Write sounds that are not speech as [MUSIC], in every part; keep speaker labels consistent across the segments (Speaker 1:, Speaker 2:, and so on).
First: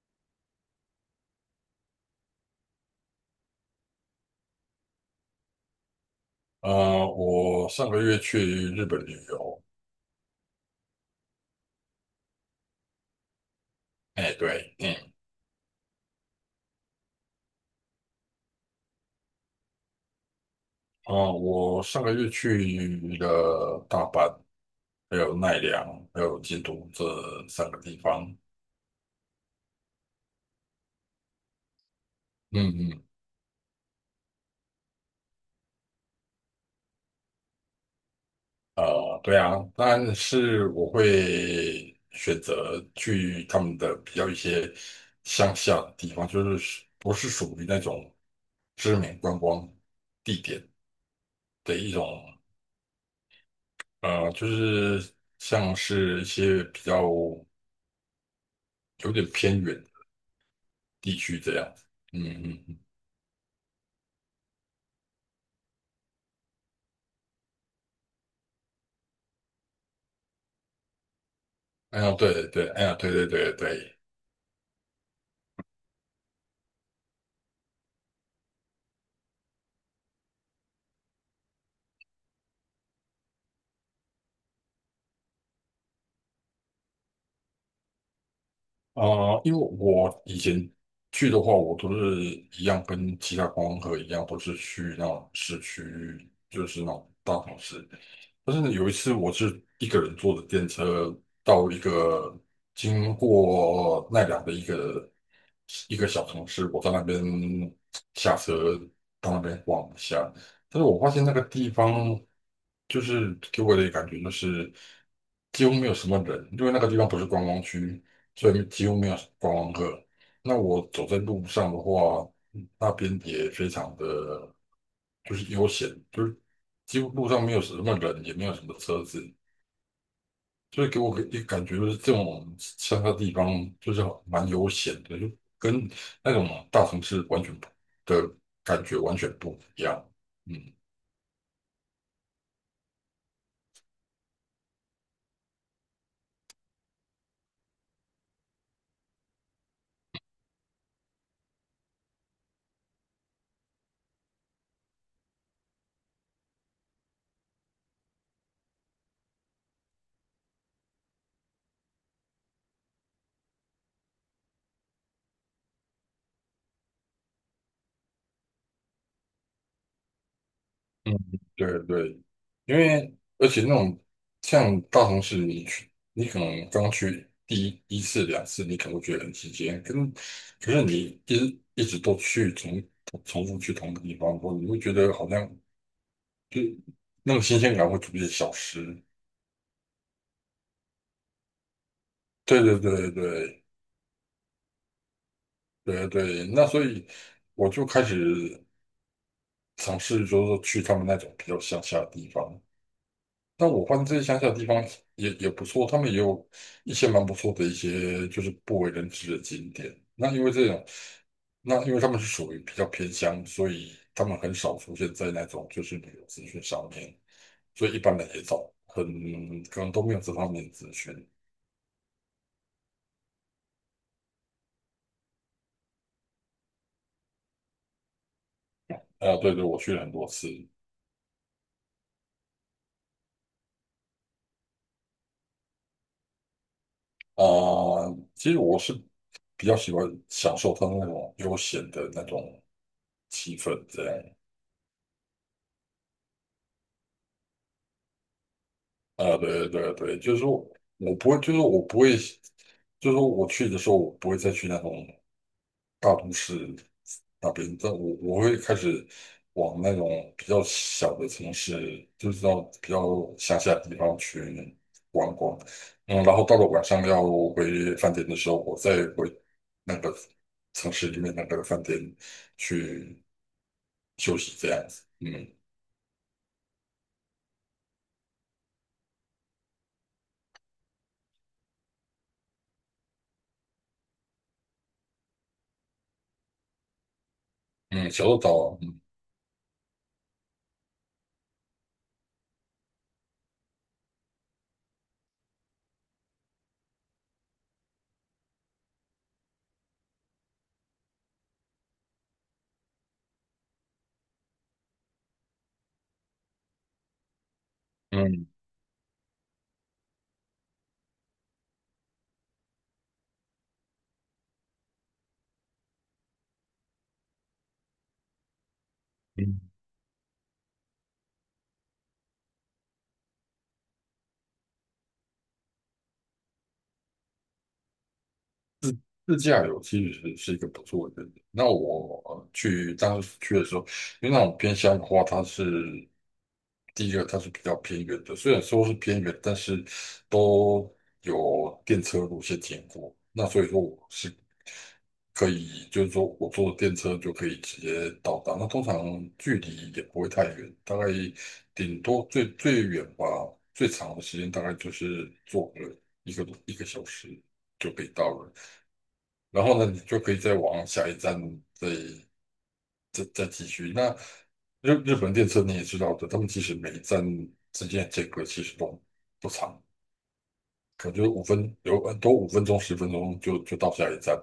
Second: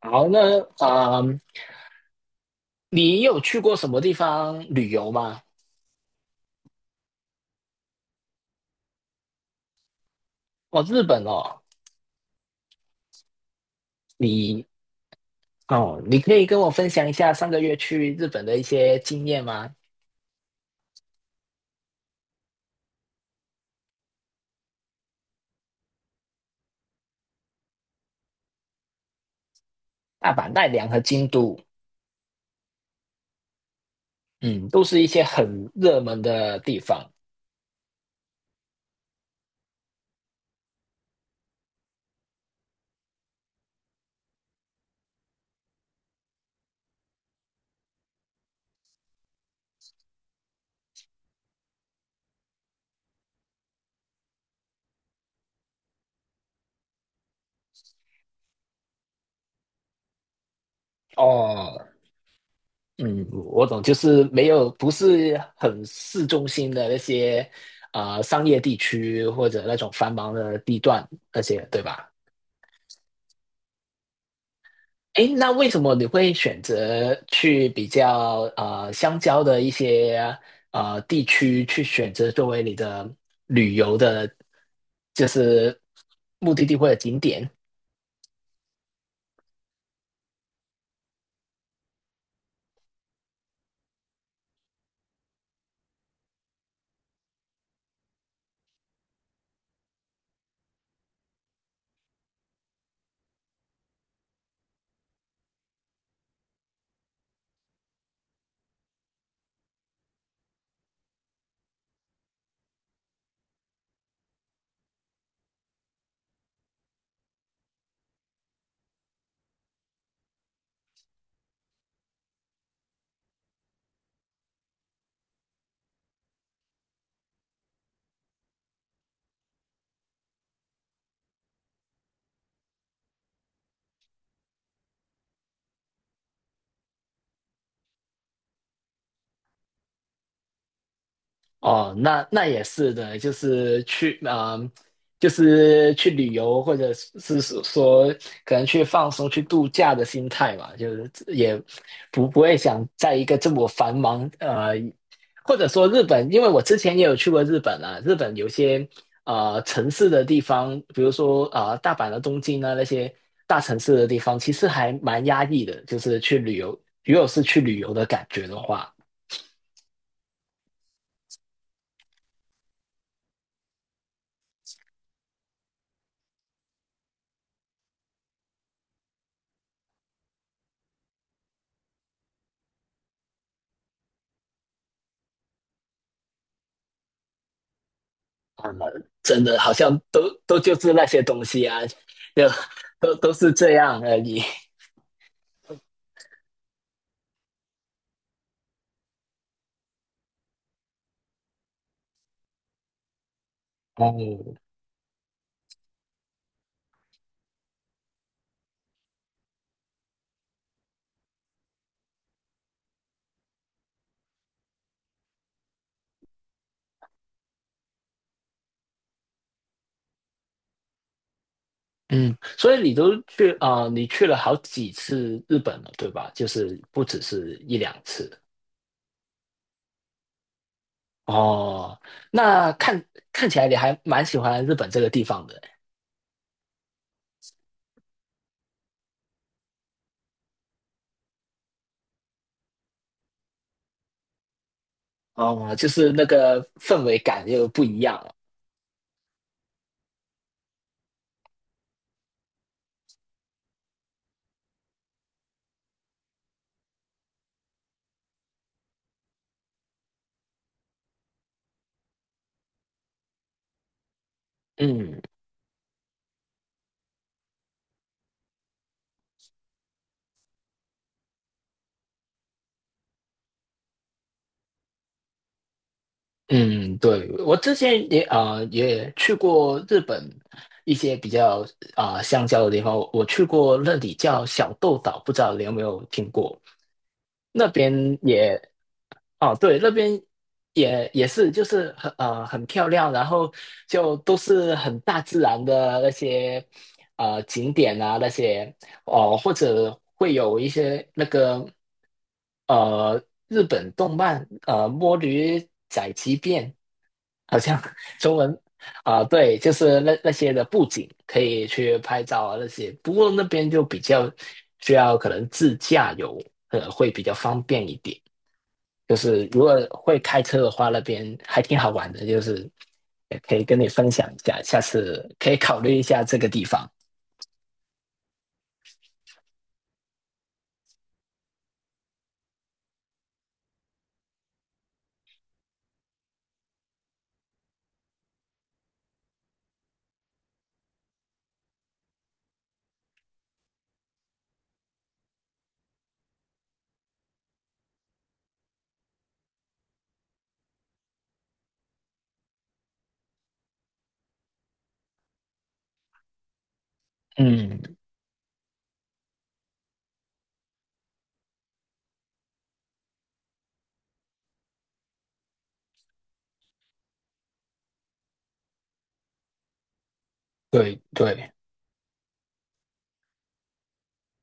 Speaker 1: 好，那你有去过什么地方旅游吗？
Speaker 2: 我上个月去日本旅游。
Speaker 1: 哦，日本哦，
Speaker 2: 哎，
Speaker 1: 你
Speaker 2: 对，嗯。
Speaker 1: 哦，你可以跟我分享一下上个月去日本的一些经验吗？
Speaker 2: 啊、我上个月去了大阪，还有奈良，还有京都这三个地方。
Speaker 1: 大阪、奈良和京都，
Speaker 2: 嗯嗯。
Speaker 1: 嗯，都是一些很热门的地方
Speaker 2: 对啊，但是我会选择去他们的比较一些乡下的地方，就是不是属于那种知名观光地点的一种，就是像是一些比较有点偏远，地区这样子。
Speaker 1: 哦。
Speaker 2: 嗯嗯嗯。
Speaker 1: 嗯，我懂，就是没有不是很市中心的那些商业地区或者那种繁忙的地段那些，对
Speaker 2: 哎
Speaker 1: 吧？
Speaker 2: 呀，对对。哎呀，对对对对。
Speaker 1: 诶，那为什么你会选择去比较相交的一些地区去选择作为你的旅游的，就是目的地或者景点？
Speaker 2: 啊、因为我以前去的话，我都是一样跟其他观光客一样，都是去那种市区，就是那种大城市。但是有一次我是一个人坐的电车到一个经过奈良的一个小城市，我在那边下车到那边逛一下。但是我发现那个地方就是给我的感觉就是几乎没有什么人，因为那个地方不是观光区，所以几乎没有观光客。那我走在路上的话，那边也非常的就是悠闲，就是几乎路上没有什么人，也没有什么车子，所以给我一个感觉就是这种乡下地方就是蛮悠闲的，就跟那种大城市完全不的感觉完全不一样。嗯。
Speaker 1: 哦，那那也是的，就是去就是去旅游，或者是说可能去放松、去度假的心态嘛，就是也不会想在一个这么繁忙,或者说日本，因为我之前也有去过日本啊，日本有些呃城市的地方，比如说大阪的东京啊那些大城市的地方，其实还蛮压抑的，就是去旅游，如果是去旅游的感觉的话。
Speaker 2: 嗯，对对，因为而且那种像大城市，你可能刚去第一次两次，你可能会觉得很新鲜，跟可是你一直一直都去重复去同一个地方，你会觉得好像，就那种新鲜感会逐渐消
Speaker 1: 啊，
Speaker 2: 失。
Speaker 1: 真的好像都就是那些东西啊，就
Speaker 2: 对对对
Speaker 1: 都是
Speaker 2: 对
Speaker 1: 这样而已。
Speaker 2: 对对。那所以我就开始尝试，就是说去他们那种比较乡下的地方。但我发现这些乡下
Speaker 1: 哦，
Speaker 2: 的地方也不错，他们也有一些蛮不错的一些就是不为人知的景点。那因为他们是属于比较偏乡，所以他们很少出现在那种就是旅游资讯上面，所以一般人也少，很可能都没有这方面的资讯。
Speaker 1: 嗯，所以你都去你去了好几次日本了，对吧？就是不只是一两次。
Speaker 2: 啊、对对，我去了很多次。
Speaker 1: 哦，那看起来你还蛮喜欢日本这个地方的。
Speaker 2: 啊、其实我是比较喜欢享受它那种悠闲的那种气氛，这样。
Speaker 1: 哦，就是那个氛围感又不一样了。
Speaker 2: 啊，对对对，就是说我不会，就是我不会，就是说我去的时候，我不会再去那种大都市那边，但我会开始往那种比较小的城市，就是到比较乡下的地方去
Speaker 1: 嗯
Speaker 2: 逛逛。嗯，然后到了晚上要回饭店的时候，我再回那个城市里面那个饭店去休息，这样子。嗯
Speaker 1: 嗯，对，我之前也也去过日本一些比较乡郊的地方，我去过那里叫小豆岛，不知道你有没有听过？那
Speaker 2: 嗯。
Speaker 1: 边
Speaker 2: 小鹿岛
Speaker 1: 也
Speaker 2: 啊，嗯。
Speaker 1: 哦，对，那边也是，就是很很漂亮，然后就都是很大自然的那些呃景点啊，那些哦、或者会有一些那个呃日本动漫呃《摸驴宅急变》，好像 [LAUGHS] 中
Speaker 2: 嗯
Speaker 1: 文啊、对，就是那那些的布景可以去拍照啊那些，不过那边就比较需要可能自驾游，呃，会比较方便一点。就是如果
Speaker 2: 嗯
Speaker 1: 会开车的话，那边还挺好玩的，就是也可以跟你分享一下，下次可以考虑一下这个地方。
Speaker 2: 自驾游其实是一个不错的选择。那我当时去的时候，因为那种偏乡的话，它是第一个它是比较偏远的，虽然说是偏远，但是都有电车路线经过。那所以说我是可以，就是说我坐电车就可以直接到达。那通常距离也不会太远，大概顶多最远吧，最长的时间大概就是坐个一个小时就
Speaker 1: 嗯，
Speaker 2: 可以到了。然后呢，你就可以再往下一站再再继续。那日本电车你也知道的，他们其实每一站之间的间隔其实都不长，
Speaker 1: 对
Speaker 2: 可能就是五
Speaker 1: 对
Speaker 2: 分，有很多5分钟、10分钟就到下一站。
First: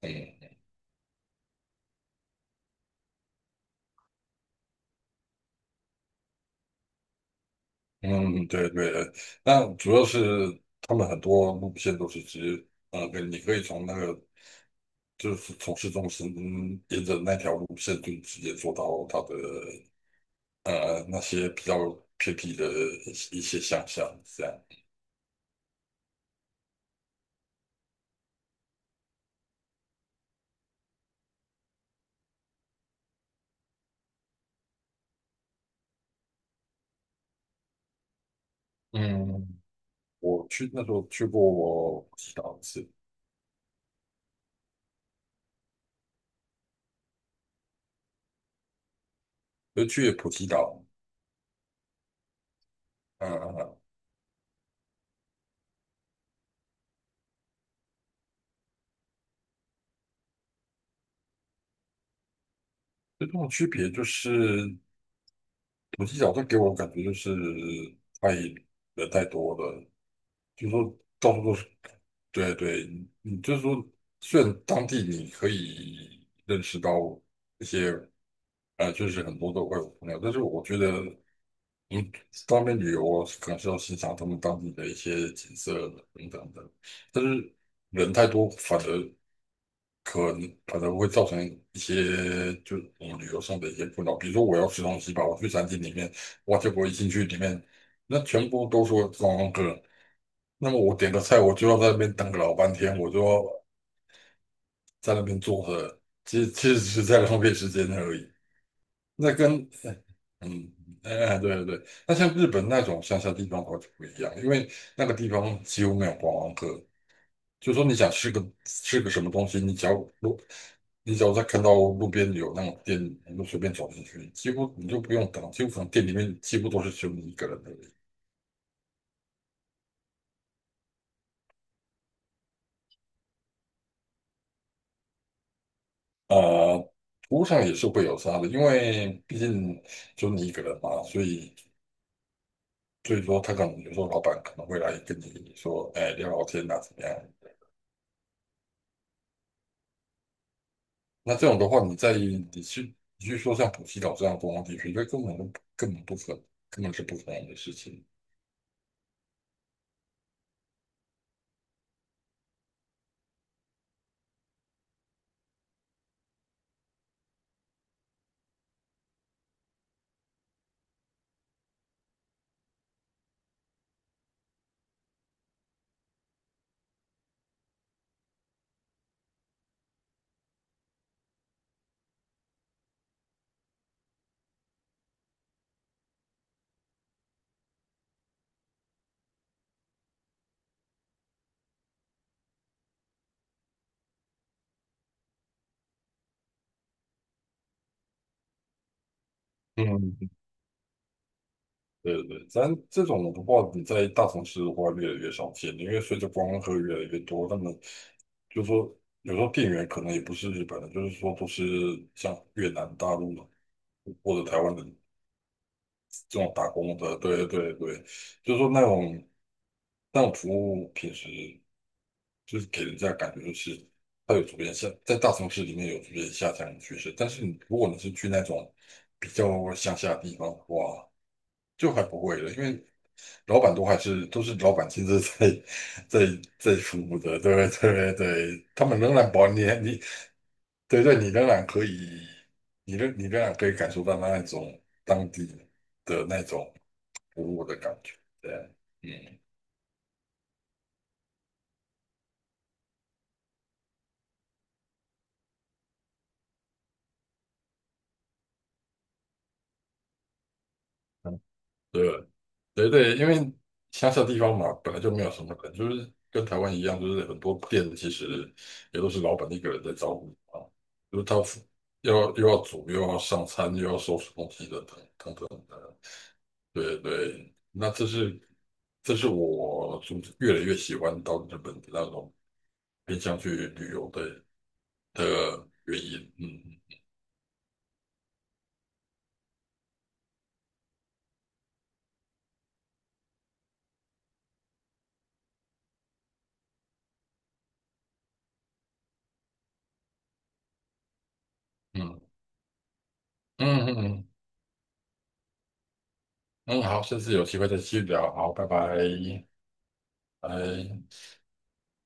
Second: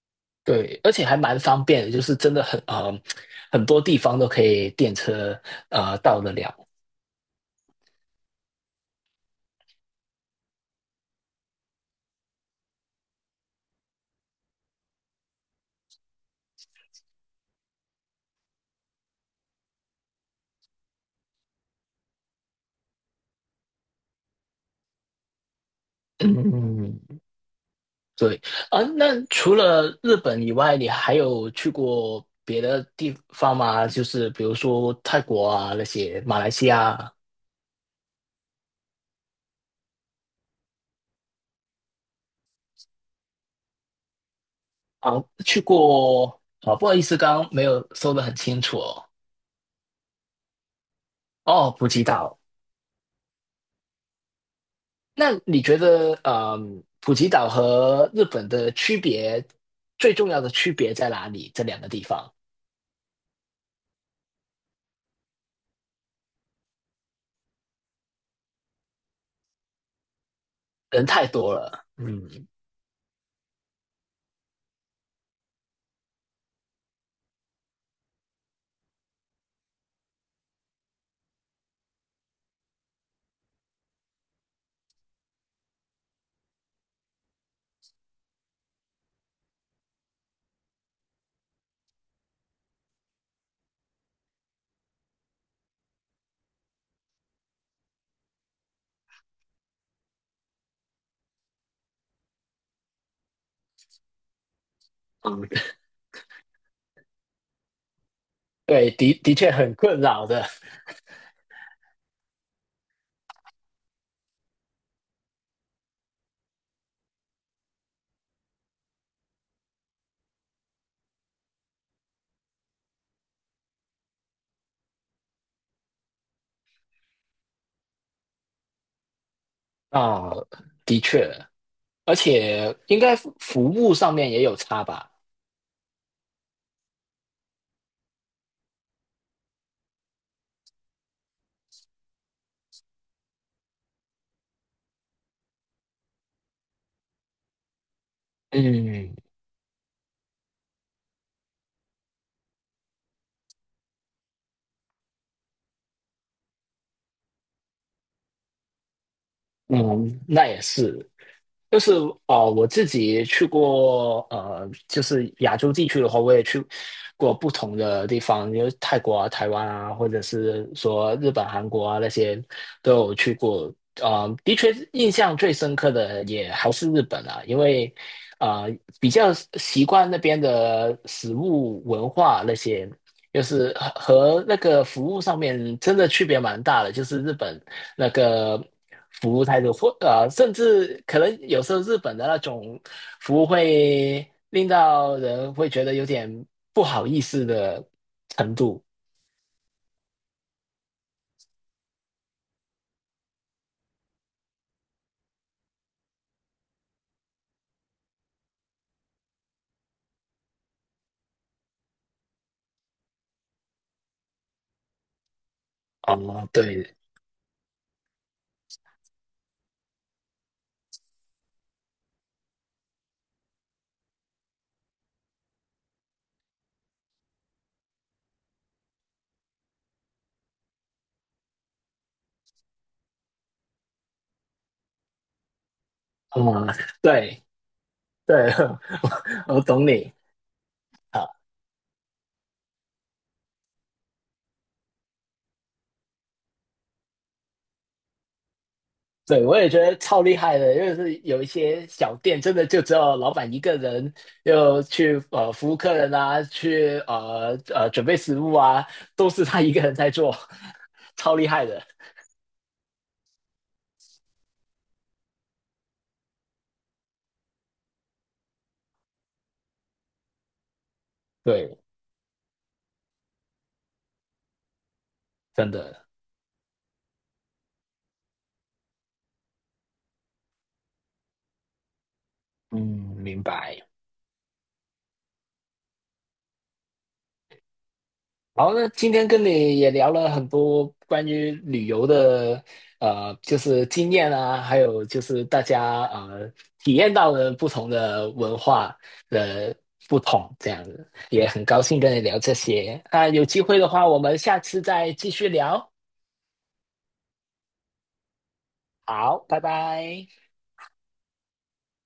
Speaker 2: 嗯
Speaker 1: 对，而且还蛮方便的，就是真的很多地方都可以电车到得了。
Speaker 2: 嗯，对对，那主要是他们很多路线都是直接跟你可以从那个就是从市中心沿着那条路线就直接坐到它的那些比较偏僻的一些乡下这样。
Speaker 1: 嗯，对啊，那除了日本以外，你还有去过别的地方吗？就是比如说泰国啊那些，马来西亚啊
Speaker 2: 嗯，我去那时候去过我普吉岛一次，
Speaker 1: 啊，去过啊，不好意思，刚刚没有说的很清楚哦。
Speaker 2: 就去普吉岛。
Speaker 1: 哦，普吉岛，
Speaker 2: 嗯。
Speaker 1: 那你觉得，嗯，普吉岛和日本的区别，最重要的区别在哪里？这两个地方
Speaker 2: 最重要的区别就是普吉岛它给我感觉就是太人太多了，就是说
Speaker 1: 人太
Speaker 2: 到处
Speaker 1: 多
Speaker 2: 都是。
Speaker 1: 了，嗯
Speaker 2: 对对，你就是说虽然当地你可以认识到一些就是很多的外国朋友，但是我觉得你当面旅游啊可能是要欣赏他们当地的一些景色等等的，但是人太多反而，可能会造成一些就是我们旅游上的一些困扰。比如说我要吃东西吧，我去餐厅里面，哇，结果一进去里面，那全部都说观光客，那么我点个菜，我就要在那边等个老半天，我就要在那边
Speaker 1: 嗯，
Speaker 2: 坐
Speaker 1: [LAUGHS]
Speaker 2: 着，其实只是在浪费时间而已。
Speaker 1: 对，的
Speaker 2: 那
Speaker 1: 的确
Speaker 2: 跟
Speaker 1: 很困扰的
Speaker 2: 嗯，哎，对对对，那像日本那种乡下地方的话就不一样，因为那个地方几乎没有观光客，就说你想吃个什么东西，路，你只要在看到路边有那种店，你就随便走进去，几乎你就不用等，几乎可能店里面几乎都是只有你一个人的。
Speaker 1: 啊，的确，而且应该服务上面也有差吧？
Speaker 2: 呃，服务上也是会有差的，因为毕竟就你一个人嘛，所以说他可能有时候老板可能会来跟你说，哎，聊聊天呐，怎么样？
Speaker 1: 嗯
Speaker 2: 那这种的话，你去说像普吉岛这样的观光地区，这根本就根本不可能，根本是不可能的事情。
Speaker 1: 嗯，那也是，就是哦，我自己去过，呃，就是亚洲地区的话，我也去过不同的地方，因为泰国啊、台湾啊，或者是说日本、韩国啊那些都有去过。啊、的确，印象最深刻的也还是日本啊，因为比较习惯那边的食物文化那些，就是和那个服务上面真的区别蛮大的，就是日本。那个服务态度，或,甚至可能有时候日本的那种服务会令到人会觉得有点不好意思的程度。
Speaker 2: 嗯。对对对，咱这种的话，你在大城市的话越来越少见，因为随着观光客越来越多，那么就说有时候店员可能也不是日本人，就是说都是像越南、大陆或者台湾的这
Speaker 1: 哦，
Speaker 2: 种打
Speaker 1: 对，
Speaker 2: 工的，对对对，就是说那种服务平时就是给人家感觉就是它有逐渐下，在大城市里面有逐渐下降的趋势，但是你如果你是去那种比较乡下的地方的话，就还不会了，因为老板都还是都是老板亲自在在
Speaker 1: 嗯，
Speaker 2: 服务的，
Speaker 1: 对
Speaker 2: 对对
Speaker 1: 对，
Speaker 2: 对，他们仍然
Speaker 1: [LAUGHS]
Speaker 2: 保
Speaker 1: 我
Speaker 2: 你
Speaker 1: 懂
Speaker 2: 你
Speaker 1: 你
Speaker 2: 对对，
Speaker 1: 啊，
Speaker 2: 你仍然可以感受到那一种当地的那种服务的感觉，对。嗯。
Speaker 1: 对我也觉得超厉害的，因为是有一些小店真的就只有老板一个人，又去服务客人啊，去准备食物啊，都是他一个人在做，[LAUGHS] 超
Speaker 2: 嗯
Speaker 1: 厉害的，
Speaker 2: 对对对，因为乡下地方嘛，本来就没有什么人，就是跟台湾一样，就是很多店其实也都是老板一个人在招呼啊，就是他
Speaker 1: 对，
Speaker 2: 要又要煮又要上餐又要收拾东西的等等
Speaker 1: 真
Speaker 2: 等。
Speaker 1: 的。
Speaker 2: 对对，那这是我就越来越喜欢到日本的那种
Speaker 1: 嗯，
Speaker 2: 偏向
Speaker 1: 明
Speaker 2: 去
Speaker 1: 白。
Speaker 2: 旅游的原因。嗯
Speaker 1: 好，那今天跟你也聊了很多关于旅游的，呃，就是经验啊，还有就是大家呃体验到的不同的文化的不同，这样子也很高兴跟你
Speaker 2: 嗯
Speaker 1: 聊这些。那有机会
Speaker 2: 嗯
Speaker 1: 的
Speaker 2: 嗯
Speaker 1: 话，我
Speaker 2: 嗯。
Speaker 1: 们下次再继续聊。
Speaker 2: 嗯好，下次有机会再继续聊。好，拜拜，
Speaker 1: 好，拜拜。
Speaker 2: 拜。